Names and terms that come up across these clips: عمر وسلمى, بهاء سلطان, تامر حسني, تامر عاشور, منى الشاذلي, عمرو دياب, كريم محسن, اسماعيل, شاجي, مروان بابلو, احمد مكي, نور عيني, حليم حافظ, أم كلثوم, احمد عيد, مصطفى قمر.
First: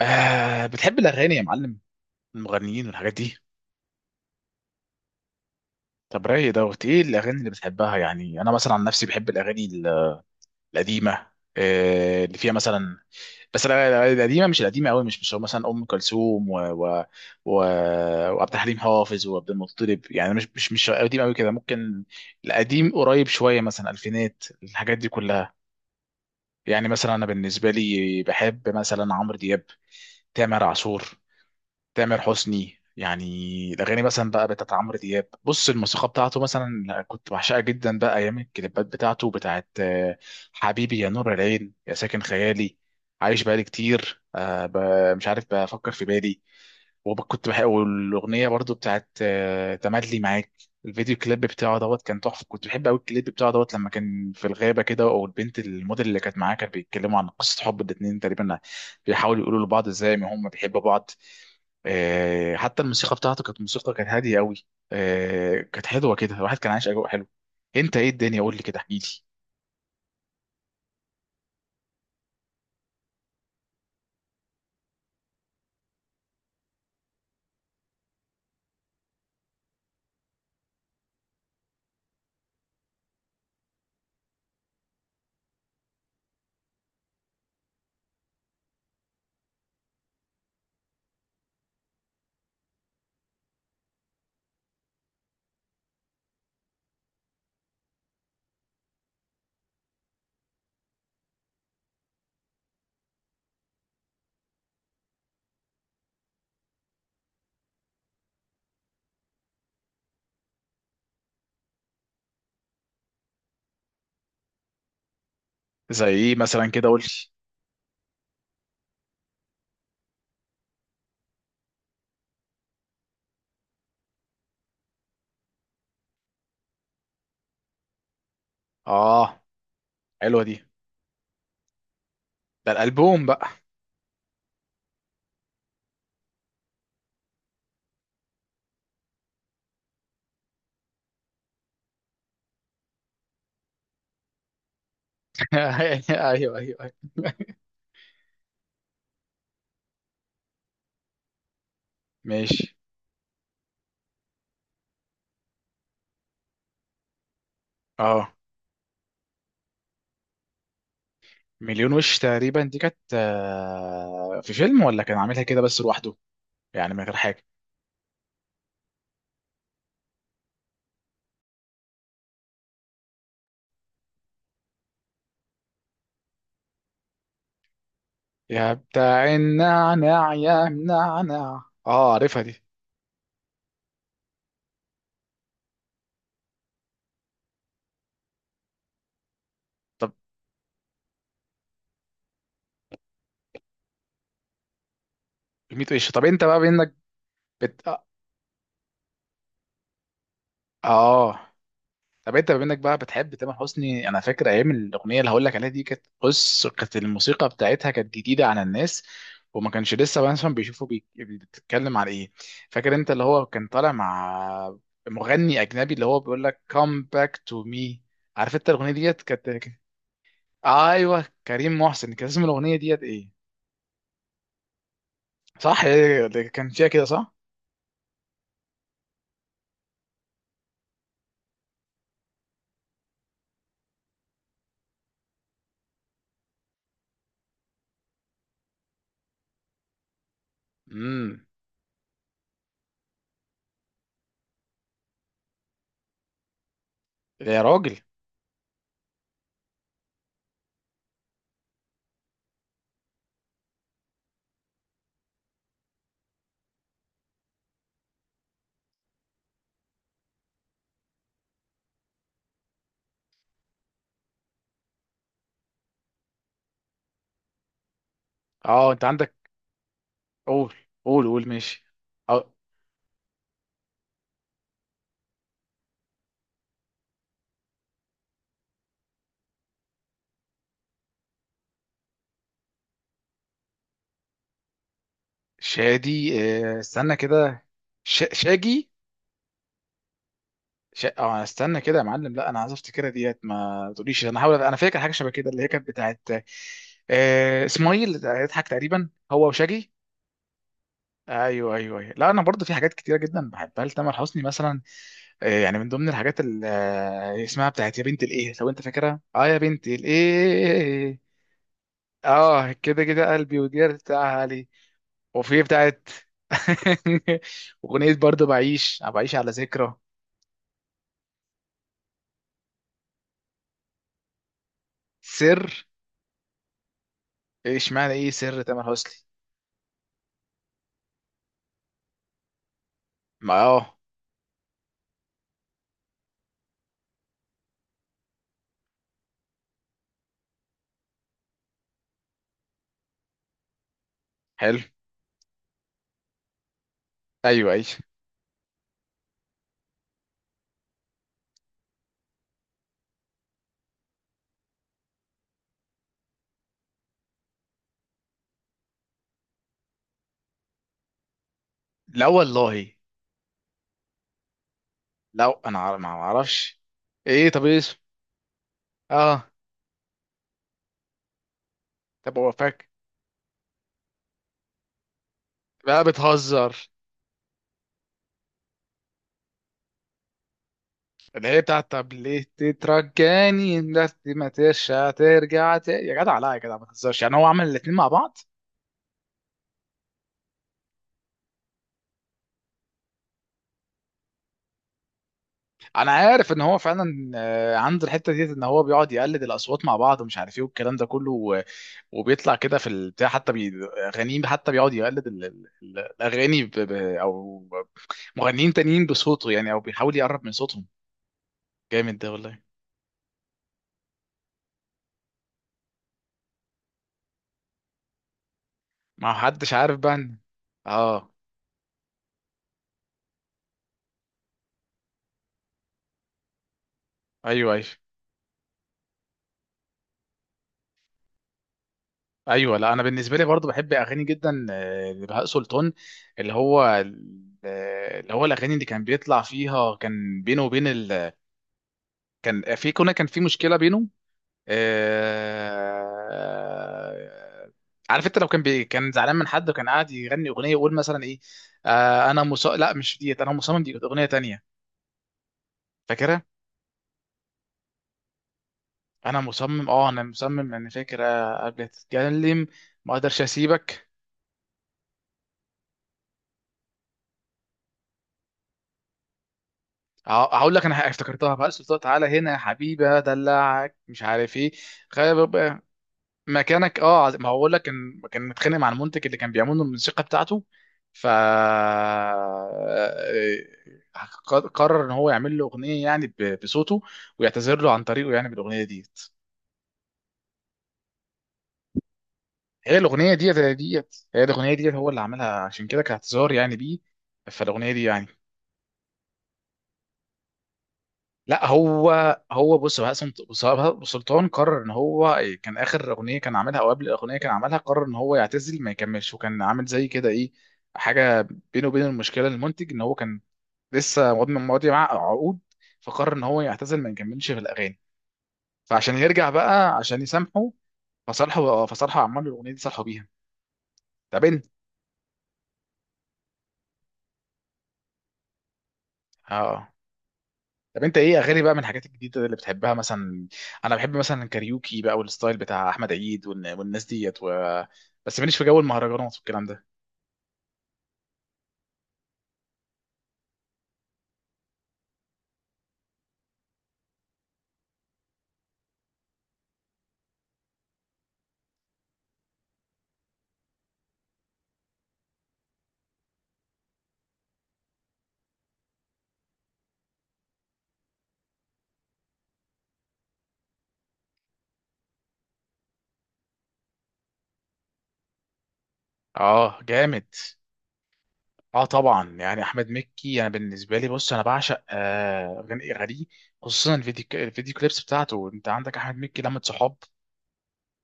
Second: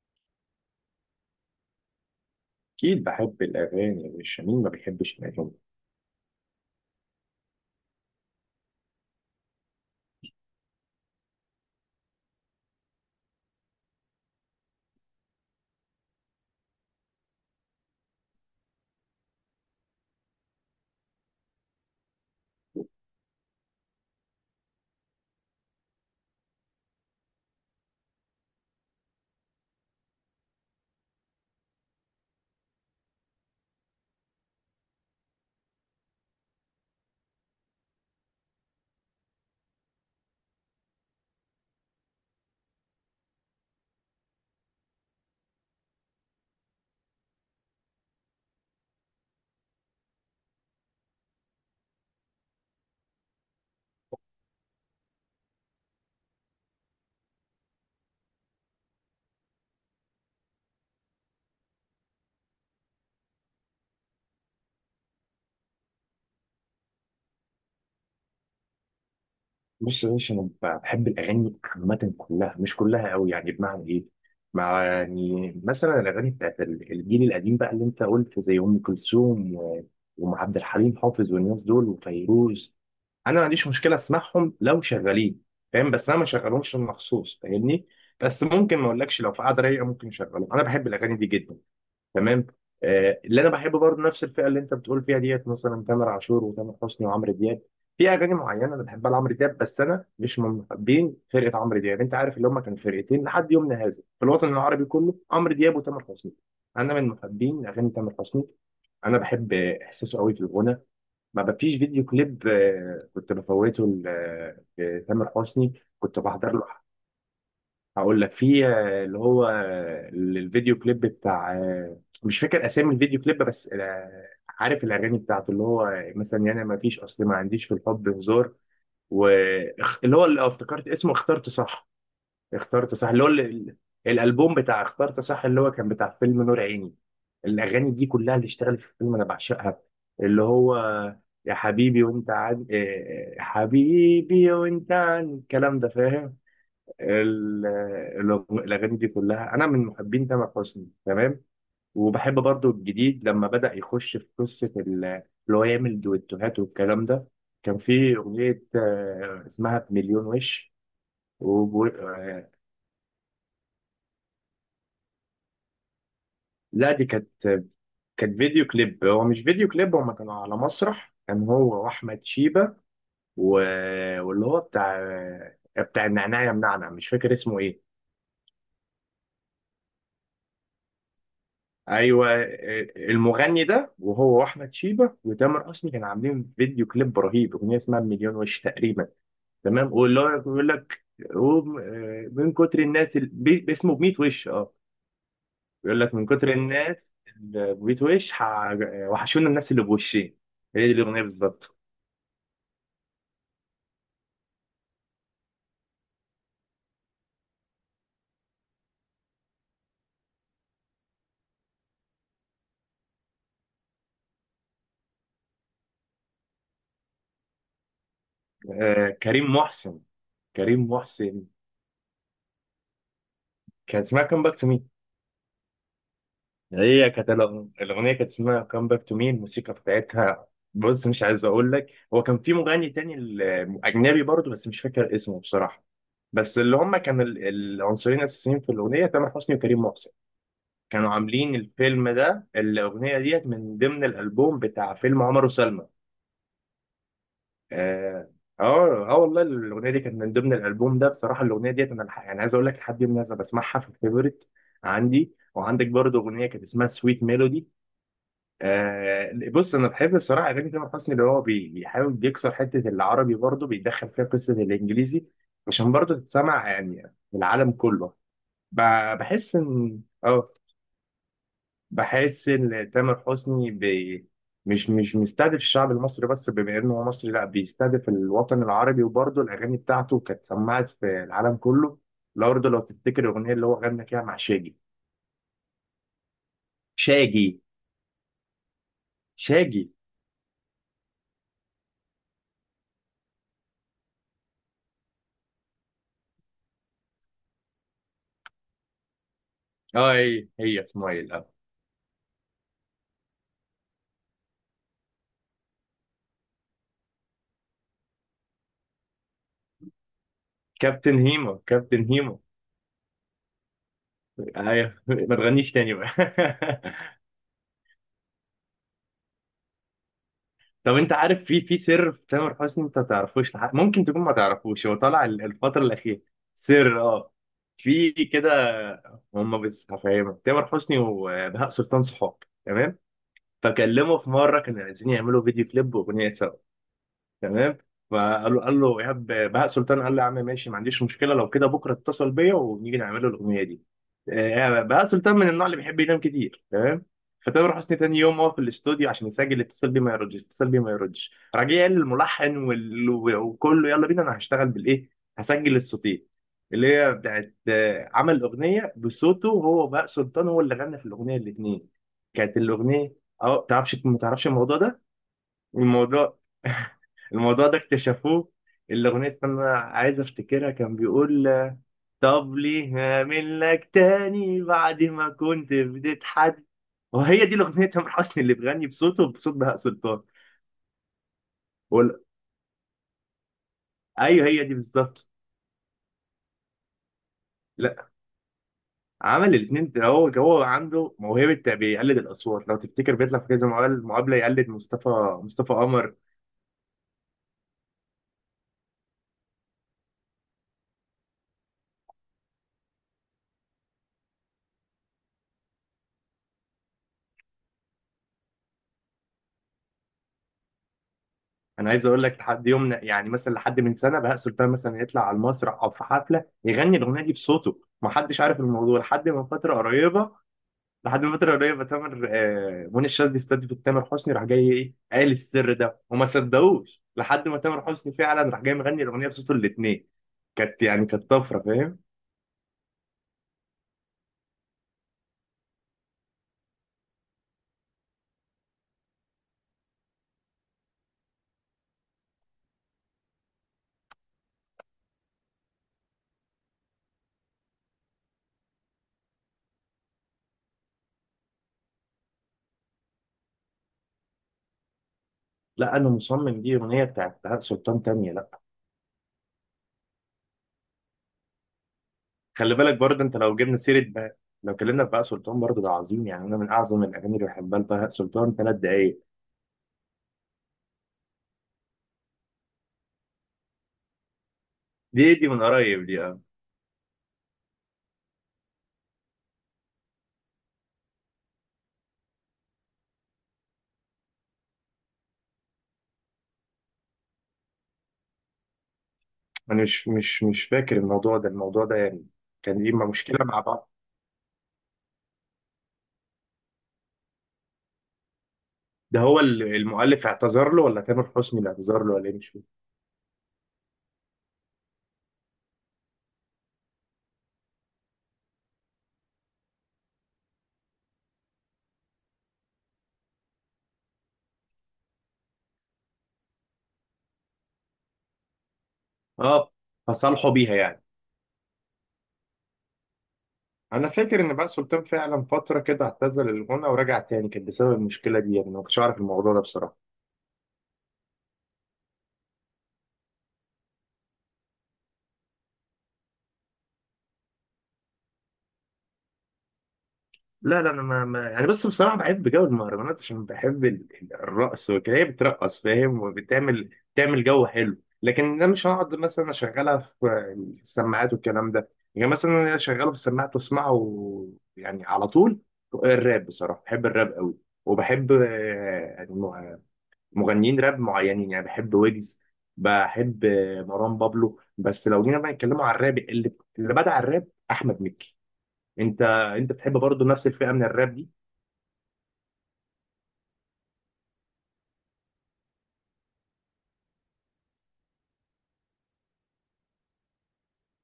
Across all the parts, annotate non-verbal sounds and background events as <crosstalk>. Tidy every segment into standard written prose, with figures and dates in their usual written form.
آه، بتحب الأغاني يا معلم؟ المغنيين أكيد والحاجات دي. بحب الأغاني يا باشا، مين ما بيحبش الأغاني؟ طب رايق دوت، إيه الأغاني اللي بتحبها؟ يعني أنا مثلا عن نفسي بحب الأغاني القديمة. آه، اللي فيها مثلا، بس الأغاني القديمة، مش القديمة أوي، مش مثلا أم كلثوم و... وعبد الحليم حافظ وعبد المطلب، يعني مش قديم أوي كده. ممكن القديم قريب شوية، مثلا ألفينات، الحاجات دي كلها. يعني مثلا أنا بالنسبة لي بحب مثلا عمرو دياب، تامر عاشور، تامر حسني يعني. الاغاني مثلا بقى بتاعت عمرو دياب، بص الموسيقى بتاعته مثلا كنت بعشقها جدا، بقى ايام الكليبات بتاعته، بتاعت حبيبي يا نور العين، يا ساكن خيالي، عايش بقالي كتير، مش عارف، بفكر في بالي. وكنت بحب والاغنيه برضو بتاعت تملي معاك. الفيديو كليب بتاعه دوت كان تحفه، كنت بحب قوي الكليب بتاعه دوت لما كان في الغابه كده، والبنت الموديل اللي كانت معاه، كانت بيتكلموا عن قصه حب الاتنين تقريبا، بيحاولوا يقولوا لبعض ازاي ما هم بيحبوا بعض. حتى الموسيقى بتاعته كانت موسيقى كانت هاديه قوي. كانت حلوه كده، الواحد كان عايش اجواء حلو. انت ايه الدنيا؟ قول لي كده، احكي لي. بص يا باشا، أنا بحب الأغاني عامة، كلها مش كلها أوي، يعني بمعنى إيه؟ مع يعني مثلا الأغاني بتاعت الجيل القديم بقى اللي أنت قلت، زي أم كلثوم وأم عبد الحليم حافظ والناس دول وفيروز. أنا ما عنديش مشكلة أسمعهم لو شغالين، فاهم؟ بس أنا ما شغلهمش مخصوص، فاهمني؟ بس ممكن ما أقولكش، لو في قعدة رايقة ممكن أشغلهم، أنا بحب الأغاني دي جدا. تمام. آه، اللي انا بحب برضه نفس الفئه اللي انت بتقول فيها ديت، مثلا تامر عاشور وتامر حسني وعمرو دياب. في اغاني معينه انا بحبها لعمرو دياب، بس انا مش من محبين فرقه عمرو دياب. انت عارف، اللي هم كانوا فرقتين لحد يومنا هذا في الوطن العربي كله، عمرو دياب وتامر حسني. انا من محبين اغاني تامر حسني. انا بحب احساسه قوي في الغنى. ما فيش فيديو كليب كنت بفوته لتامر حسني. زي كنت ايه بحضر له. مثلا كده، قول لي. هقول لك، في اللي هو الفيديو كليب بتاع مش فاكر اسامي الفيديو كليب، بس عارف الاغاني بتاعته، اللي هو مثلا يعني ما فيش اصل، ما عنديش في الحب هزار. اه، واللي هو حلوه اللي دي. افتكرت اسمه، اخترت صح. ده اخترت صح، اللي الالبوم هو بقى. الالبوم بتاع اخترت صح، اللي هو كان بتاع فيلم نور عيني. الاغاني دي كلها اللي اشتغلت في الفيلم انا بعشقها. اللي هو يا حبيبي وانت عن حبيبي وانت عن، الكلام ده <laughs> فاهم. ايوه، ايوه، ايوه. ال- الأغاني دي كلها، أنا من محبين تامر حسني، تمام. وبحب برضو ماشي. الجديد، لما بدأ يخش في قصة اللي هو يعمل دويتوهات والكلام ده. كان في اه، أغنية اسمها بمليون وش. و... مليون وش آه، تقريبا دي، كانت في فيلم ولا كان عاملها كده بس لوحده، لا يعني من دي غير كانت حاجه؟ كانت فيديو كليب. هو مش فيديو كليب، هما كانوا على مسرح، كان هو وأحمد شيبة. و... واللي هو بتاع بتاع النعناع يا منعنع، مش فاكر اسمه إيه. يا بتاع النعناع يا منعنع، اه ايوه، عارفها دي. المغني ده وهو واحمد شيبه وتامر حسني كانوا عاملين فيديو كليب رهيب، اغنيه اسمها مليون وش تقريبا. تمام. طب واللي هو بيقول لك هو من كتر الناس، اسمه ب 100 وش. اه. ميت بيقول وش. لك طب من انت كتر بقى بانك الناس، اللي ب 100 اه. وش، وحشونا الناس اللي بوشين. هي دي الاغنيه آه. بالظبط. طب انت بما انك بقى بتحب تامر حسني، انا فاكر ايام الاغنيه اللي هقول لك عليها دي، كانت بص كانت الموسيقى بتاعتها كانت جديده على الناس، وما كانش لسه مثلا بتتكلم على ايه. فاكر انت اللي هو كان طالع مع مغني اجنبي، اللي هو بيقول لك come back to me؟ عارف انت الاغنيه ديت كريم كانت محسن. كريم ايوه محسن. كريم محسن. كان اسم الاغنيه ديت ايه؟ كان اسمها كام باك تو. صح، هي اللي كان فيها كده، هي كانت صح. الأغنية، كانت اسمها كام باك تو مي. الموسيقى بتاعتها، بص مش عايز أقول لك، هو كان في مغني تاني أجنبي برضه، بس مش فاكر اسمه بصراحة. بس اللي هم كانوا العنصرين الأساسيين في الأغنية، تامر حسني وكريم محسن. كانوا امم عاملين الفيلم ده، الأغنية ديت من ضمن الألبوم بتاع فيلم عمر وسلمى. يا راجل. آه، آه، آه، والله الأغنية دي كانت من ضمن الألبوم ده. بصراحة الأغنية ديت أنا يعني عايز أقول لك، لحد الناس بسمعها في الفيفوريت عندي وعندك. برضه أغنية كانت اسمها سويت ميلودي. آه، بص انا بحب بصراحه اغاني تامر حسني، اللي هو بيحاول بيكسر حته العربي، برضه بيدخل فيها قصه الانجليزي، عشان برضه تتسمع يعني في العالم كله. ب- اه انت عندك. بحس ان اه قول قول قول. ماشي. بحس ان تامر حسني مش مستهدف الشعب المصري بس، بما انه هو مصري لا، بيستهدف الوطن العربي، وبرضه الاغاني بتاعته كانت سمعت في العالم كله. لو تفتكر الاغنيه اللي هو غنى فيها مع شاجي. شادي، استنى شاجي. كده. شاجي. شاجي. اه، استنى كده يا معلم، لا انا عايز افتكرها ديت، ما تقوليش، انا هحاول، انا فاكر حاجه شبه كده اللي هي كانت بتاعت اسماعيل يضحك تقريبا هو وشاجي. اه، هي اسمها ايه؟ ايوه، ايوه، ايوه. لا انا برضه في حاجات كتيره جدا بحبها لتامر حسني مثلا، يعني من ضمن الحاجات اللي اسمها بتاعت يا بنت الايه، لو انت فاكرها، اه يا بنت الايه، كابتن هيما. كابتن هيما. اه كده كده. قلبي وديار بتاعها علي. أيوة. <laughs> ما وفي تغنيش تاني بتاعت بقى. <laughs> <laughs> اغنيه برضه بعيش، بعيش على ذكرى. طب انت عارف، في سر في تامر حسني انت ما تعرفوش، لحد ممكن تكون ما تعرفوش. هو طالع سر؟ الفترة الأخيرة. سر، اه. ايش في معنى ايه سر كده. تامر حسني؟ هم، بس هفهمك. تامر حسني وبهاء سلطان صحاب، تمام؟ ما اه. فكلمه في مرة كانوا عايزين يعملوا فيديو كليب وأغنية سوا، تمام. فقال له قال له ايهاب بهاء سلطان، قال له يا عم ماشي، ما عنديش مشكله، لو كده بكره اتصل بيا ونيجي نعمل له الاغنيه دي. حلو. بهاء سلطان من النوع اللي بيحب ينام كتير، تمام. ايوه فتامر ايوه. حسني تاني يوم هو في الاستوديو عشان يسجل، اتصل بيه ما يردش، اتصل بيه ما يردش، راجع قال للملحن وكله يلا بينا، انا هشتغل بالايه، هسجل الصوتين. اللي هي بتاعت عمل اغنيه بصوته هو، بهاء سلطان، هو اللي غنى في الاغنيه الاثنين. لا كانت والله. الاغنيه، اه تعرفش، ما تعرفش الموضوع ده. لو انا ما الموضوع اعرفش. <laughs> ايه؟ طب الموضوع ده ايه اسمه؟ اكتشفوه. الأغنية اه. استنى عايز أفتكرها، كان بيقول طب طب وفاك ليه هعمل لك تاني بعد ما كنت بقى بتتحد، بتهزر. وهي دي الأغنية تامر حسني اللي بيغني بصوته بصوت بهاء سلطان. اللي هي بتاعت طب وال- ليه تترجاني انت، أيوه ما هي دي ترجع، بالظبط. ترجع يا جدع، لا يا جدع ما تهزرش. يعني هو عمل الاتنين مع لا، بعض؟ عمل الاثنين هو عنده موهبة بيقلد الأصوات، لو تفتكر بيطلع في كذا مقابلة يقلد مصطفى مصطفى انا قمر عارف ان هو فعلا عنده الحته ديت ان هو بيقعد يقلد الاصوات مع بعض ومش عارف ايه والكلام ده كله. وبيطلع كده في البتاع، حتى غنيم، حتى بيقعد يقلد الاغاني او مغنيين تانيين بصوته، يعني او بيحاول يقرب من صوتهم. انا عايز جامد اقول ده لك، والله. لحد يومنا يعني مثلا لحد من سنه، بهاء سلطان مثلا يطلع على المسرح او في حفله يغني الاغنيه دي بصوته، ما حدش عارف الموضوع لحد ما من حدش فتره عارف بقى قريبه. لحد اه. من فتره قريبه، تامر آه، منى الشاذلي استضيفت تامر حسني، راح جاي ايه، قال السر ده، وما صدقوش لحد ما ايوه، ايوه، تامر حسني فعلا راح جاي مغني الاغنيه بصوته الاثنين. كانت يعني كانت طفره، فاهم. ايوه. لا انا بالنسبه لي برضو بحب اغاني جدا لبهاء سلطان. اللي هو اللي هو الاغاني اللي كان بيطلع فيها كان بينه وبين كان في، كان في مشكله بينه. آه، عارف انت لو كان كان زعلان من حد وكان قاعد يغني اغنيه يقول مثلا ايه؟ لا مش ديت، انا مصمم، دي كانت اغنيه تانية. لا انا فاكرها، مصمم، دي اغنيه بتاعت بهاء سلطان تانيه، لا. انا مصمم، اه انا مصمم، انا فاكر. قبل تتكلم، خلي بالك ما برضه انت، اقدرش لو جبنا سيره اسيبك. بهاء، لو اتكلمنا في بهاء سلطان برضه ده عظيم. يعني انا من اعظم الاغاني اللي بحبها لبهاء سلطان، 3 دقايق. ه- هقول لك انا افتكرتها، بقى سلطان تعالى هنا يا حبيبي ادلعك مش عارف ايه، دي من قريب دي، اه. مكانك، اه ما هو بقول لك، كان كان متخانق مع المنتج اللي كان بيعمل له الموسيقى بتاعته، ف قرر ان هو يعمل له اغنيه، يعني بصوته، ويعتذر له عن طريقه يعني بالاغنيه ديت. انا مش فاكر الموضوع ده، الموضوع ده يعني كان دي هي الاغنيه مشكله ديت، مع هي بعض. ديت، هي الاغنيه ديت هو اللي عملها، عشان كده كاعتذار يعني بيه، فالاغنيه دي يعني. ده هو المؤلف اعتذر له، ولا تامر حسني لا اللي اعتذر هو له، ولا ايه؟ مش فاكر. هو بص، بقى سلطان قرر ان هو كان اخر اغنيه كان عاملها، او قبل الاغنيه كان عاملها قرر ان هو يعتزل ما يكملش، وكان عامل زي كده ايه، حاجه بينه وبين المشكله المنتج، ان هو كان ماضي معاه عقود، فقرر ان هو يعتزل ما يكملش في الاغاني، فعشان يرجع اه، بقى، عشان فصالحوا يسامحه، بيها يعني. فصالحه عمل الاغنيه دي صالحه بيها. انا فاكر ان بقى سلطان فعلا فتره كده اعتزل الغنى ورجع تاني، كان بسبب المشكله دي يعني، أنا ما كنتش اعرف الموضوع ده تعبان. بصراحه. طب انت ايه اغاني بقى من الحاجات الجديده اللي بتحبها مثلا؟ انا بحب مثلا الكاريوكي بقى والستايل بتاع احمد عيد والناس ديت و... بس ماليش في جو المهرجانات والكلام ده. لا، لا، انا ما يعني، بس بصراحه بحب جو المهرجانات، عشان بحب الرقص وكده، هي بترقص فاهم، وبتعمل جو حلو. لكن انا مش هقعد مثلا اشغلها في السماعات والكلام ده، يعني مثلا انا اشغله في السماعات واسمعه يعني على طول. الراب بصراحه بحب الراب قوي. وبحب يعني مغنيين راب معينين، يعني بحب ويجز، بحب مروان بابلو، بس لو جينا بقى نتكلموا عن الراب، اللي بدع الراب احمد مكي. انت انت اه بتحب برضه جامد. نفس الفئه من الراب دي؟ اه طبعا، يعني احمد مكي انا بالنسبه لي بص انا بعشق اغاني اغانيه، خصوصا الفيديو كليبس بتاعته. انت عندك احمد مكي لمة صحاب،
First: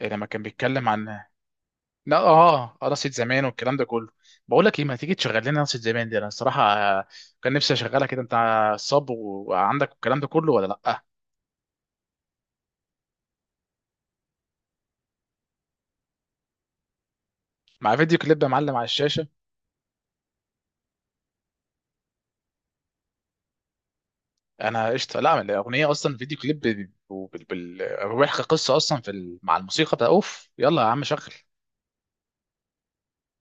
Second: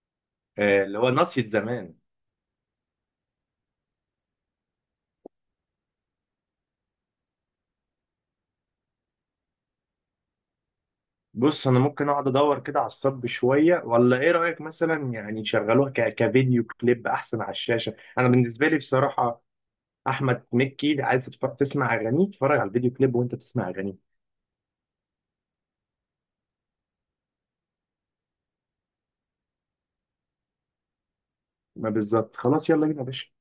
لما كان بيتكلم اللي هو عن، ناصية زمان. لا اه، قرصة زمان والكلام ده كله. بقول لك ايه، ما تيجي تشغل لنا قرصة زمان دي؟ انا الصراحه كان نفسي اشغلها كده. انت صب وعندك الكلام ده كله ولا لا؟ بص انا ممكن اقعد ادور كده على الصب شويه، ولا ايه رايك، مثلا يعني يشغلوها كفيديو كليب احسن على الشاشه. مع فيديو انا كليب يا بالنسبه معلم، لي على الشاشه. بصراحه احمد مكي عايز تسمع اغانيه اتفرج على الفيديو كليب وانت بتسمع اغانيه. انا قشطه. لا الاغنيه اصلا فيديو كليب بيحكي قصه اصلا في ال- مع الموسيقى بتاع، اوف يلا يا عم شغل ما بالظبط خلاص، يلا بينا يا باشا.